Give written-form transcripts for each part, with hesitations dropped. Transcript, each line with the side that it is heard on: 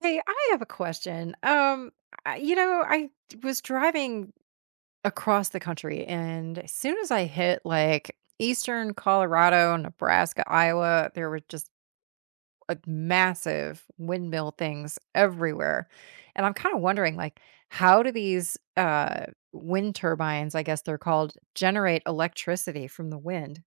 right: Hey, I have a question. I was driving across the country, and as soon as I hit like eastern Colorado, Nebraska, Iowa, there were just a massive windmill things everywhere. And I'm kind of wondering, like, how do these wind turbines, I guess they're called, generate electricity from the wind?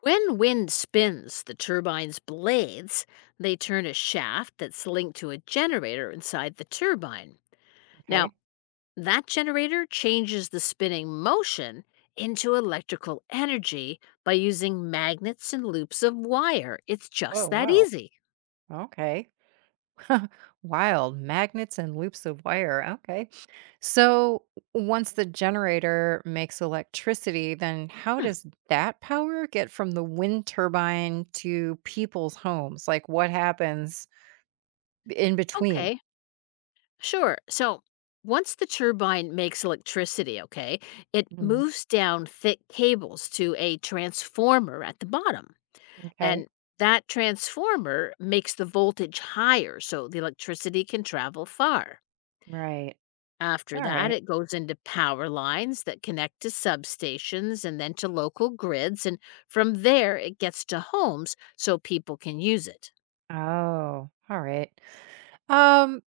left: When wind spins the turbine's blades, they turn a shaft that's linked to a generator inside the turbine. Now,
right: Okay.
left: that generator changes the spinning motion into electrical energy by using magnets and loops of wire. It's just
right: Oh,
left: that
right: wow.
left: easy.
right: Okay. Wild magnets and loops of wire. Okay. So once the generator makes electricity, then how
left: Hmm,
right: does that power get from the wind turbine to people's homes? Like what happens in between?
left: okay, sure. So, once the turbine makes electricity, okay, it
right: Mm,
left: moves down thick cables to a transformer at the bottom.
right: okay.
left: And that transformer makes the voltage higher so the electricity can travel far.
right: Right.
left: After
right: All
left: that,
right: right.
left: it goes into power lines that connect to substations and then to local grids. And from there, it gets to homes so people can use it.
right: Oh, all right. Um,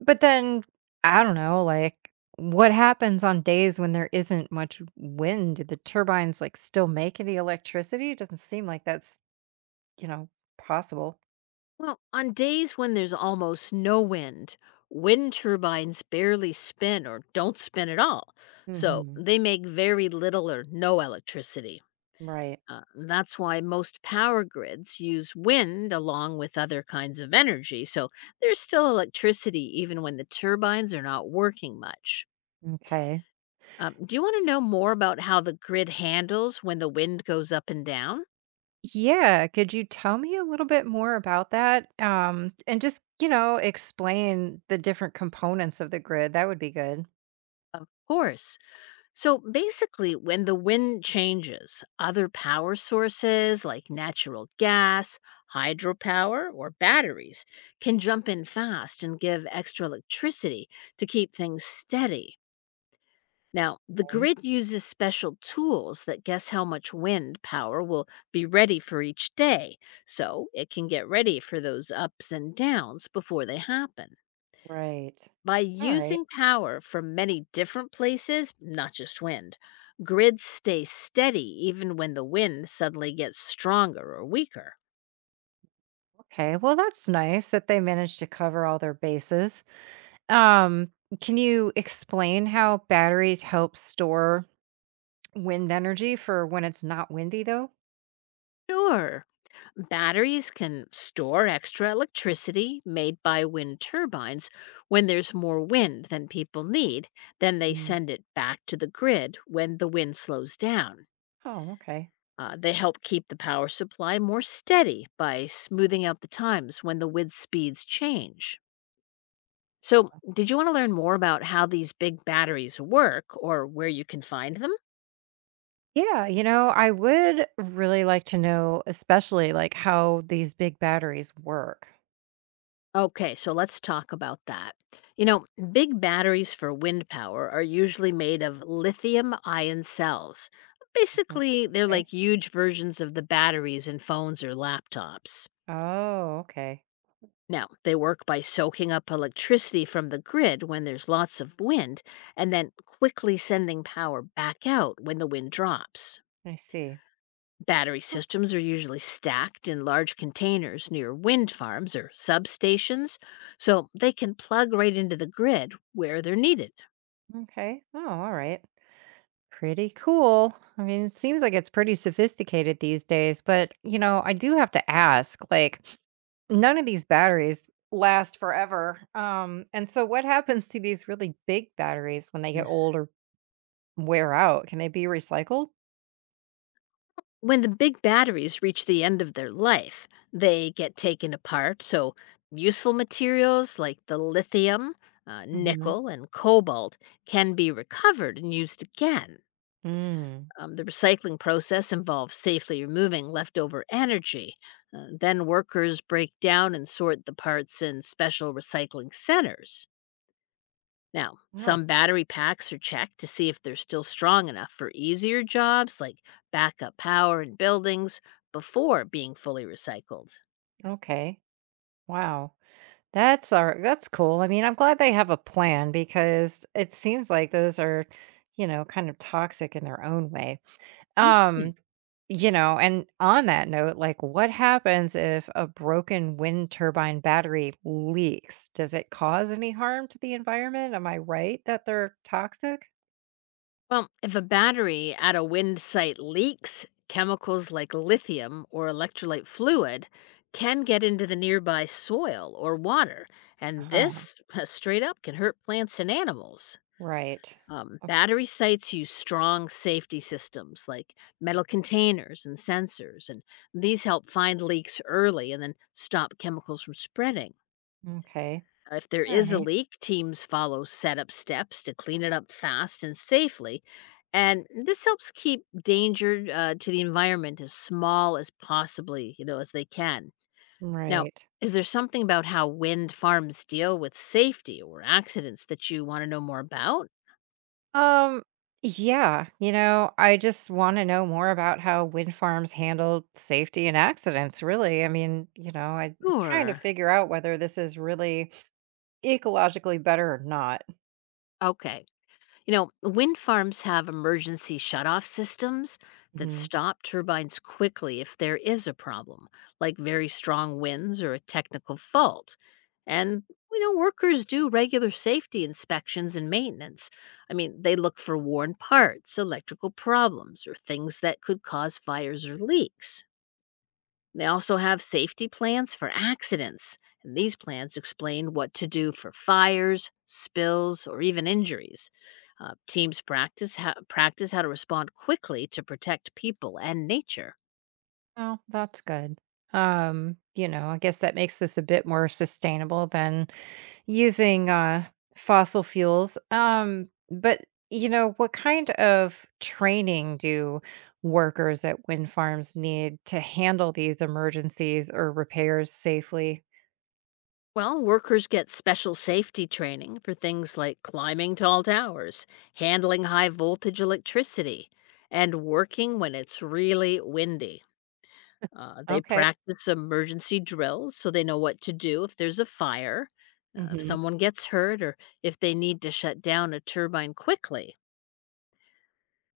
right: but then I don't know, like what happens on days when there isn't much wind? Do the turbines like still make any electricity? It doesn't seem like that's You know, possible.
left: Well, on days when there's almost no wind, wind turbines barely spin or don't spin at all. So
right: Mhm.
left: they make very little or no electricity.
right: Right.
left: Uh, that's why most power grids use wind along with other kinds of energy, so there's still electricity even when the turbines are not working much.
right: Okay.
left: Do you want to know more about how the grid handles when the wind goes up and down? Of
right: Yeah, could you tell me a little bit more about that? And just, you know, explain the different components of the grid. That would be good.
left: course. So basically, when the wind changes, other power sources like natural gas, hydropower, or batteries can jump in fast and give extra electricity to keep things steady. Now, the
right: Okay.
left: grid uses special tools that guess how much wind power will be ready for each day, so it can get ready for those ups and downs before they happen.
right: Right.
left: By
right: All right.
left: using power from many different places, not just wind, grids stay steady even when the wind suddenly gets stronger or weaker.
right: Okay, well, that's nice that they managed to cover all their bases. Um, can you explain how batteries help store wind energy for when it's not windy, though?
left: Sure, batteries can store extra electricity made by wind turbines. When there's more wind than people need, then they
right: Mm.
left: send it back to the grid when the wind slows down.
right: Oh, okay.
left: They help keep the power supply more steady by smoothing out the times when the wind speeds change. So, did you want to learn more about how these big batteries work or where you can find them?
right: Yeah, you know, I would really like to know, especially like how these big batteries work.
left: Okay, so let's talk about that. You know, big batteries for wind power are usually made of lithium ion cells.
right: Mhm,
left: Basically, they're
right: okay.
left: like huge versions of the batteries in phones or laptops.
right: Oh, okay.
left: Now, they work by soaking up electricity from the grid when there's lots of wind and then quickly sending power back out when the wind drops.
right: I see.
left: Battery systems are usually stacked in large containers near wind farms or substations, so they can plug right into the grid where they're needed.
right: Okay. Oh, all right. Pretty cool. I mean, it seems like it's pretty sophisticated these days, but you know, I do have to ask, like, none of these batteries last forever. And so what happens to these really big batteries when they
left: Mm.
right: get old or wear out? Can they be recycled?
left: When the big batteries reach the end of their life, they get taken apart, so useful materials like the lithium,
right: Mm-hmm.
left: nickel, and cobalt can be recovered and used again.
right: Mm.
left: The recycling process involves safely removing leftover energy. Then workers break down and sort the parts in special recycling centers. Now,
right: Oh,
left: some battery packs are checked to see if they're still strong enough for easier jobs like backup power in buildings before being fully recycled.
right: okay. Wow. That's cool. I mean, I'm glad they have a plan because it seems like those are, you know, kind of toxic in their own way.
left: Mhm.
right: Um, you know, and on that note, like what happens if a broken wind turbine battery leaks? Does it cause any harm to the environment? Am I right that they're toxic?
left: Well, if a battery at a wind site leaks, chemicals like lithium or electrolyte fluid can get into the nearby soil or water, and
right: Uh-huh.
left: this straight up can hurt plants and animals.
right: Right. Of-
left: Battery sites use strong safety systems like metal containers and sensors, and these help find leaks early and then stop chemicals from spreading.
right: Okay.
left: If there
right: All
left: is a
right: right.
left: leak, teams follow setup steps to clean it up fast and safely. And this helps keep danger to the environment as small as possibly, as they can. Now,
right: Right.
left: is there something about how wind farms deal with safety or accidents that you want to know more about?
right: Um, yeah, you know, I just want to know more about how wind farms handle safety and accidents, really. I mean, you know, I'm trying to
left: Sure.
right: figure out whether this is really ecologically better or not.
left: Okay. You know, wind farms have emergency shutoff systems that
right: Hmm.
left: stop turbines quickly if there is a problem, like very strong winds or a technical fault. And, you know, workers do regular safety inspections and maintenance. I mean, they look for worn parts, electrical problems, or things that could cause fires or leaks. They also have safety plans for accidents, and these plans explain what to do for fires, spills, or even injuries. Teams practice how to respond quickly to protect people and nature.
right: Oh, that's good. You know, I guess that makes this a bit more sustainable than using, fossil fuels, but, you know, what kind of training do workers at wind farms need to handle these emergencies or repairs safely?
left: Well, workers get special safety training for things like climbing tall towers, handling high voltage electricity, and working when it's really windy. They
right: Okay.
left: practice emergency drills so they know what to do if there's a fire, if
right: Mhm.
left: someone gets hurt, or if they need to shut down a turbine quickly.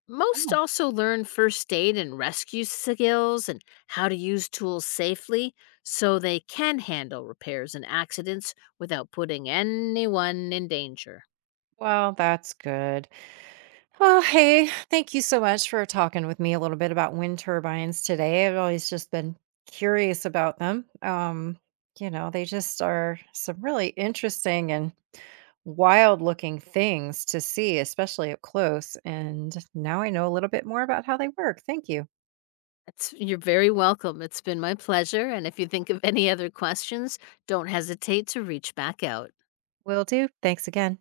left: Most
right: Oh,
left: also learn first aid and rescue skills and how to use tools safely so they can handle repairs and accidents without putting anyone in danger.
right: well, that's good. Oh, hey, thank you so much for talking with me a little bit about wind turbines today. I've always just been curious about them. You know, they just are some really interesting and wild looking things to see, especially up close. And now I know a little bit more about how they work. Thank you.
left: You're very welcome. It's been my pleasure. And if you think of any other questions, don't hesitate to reach back out.
right: Will do. Thanks again.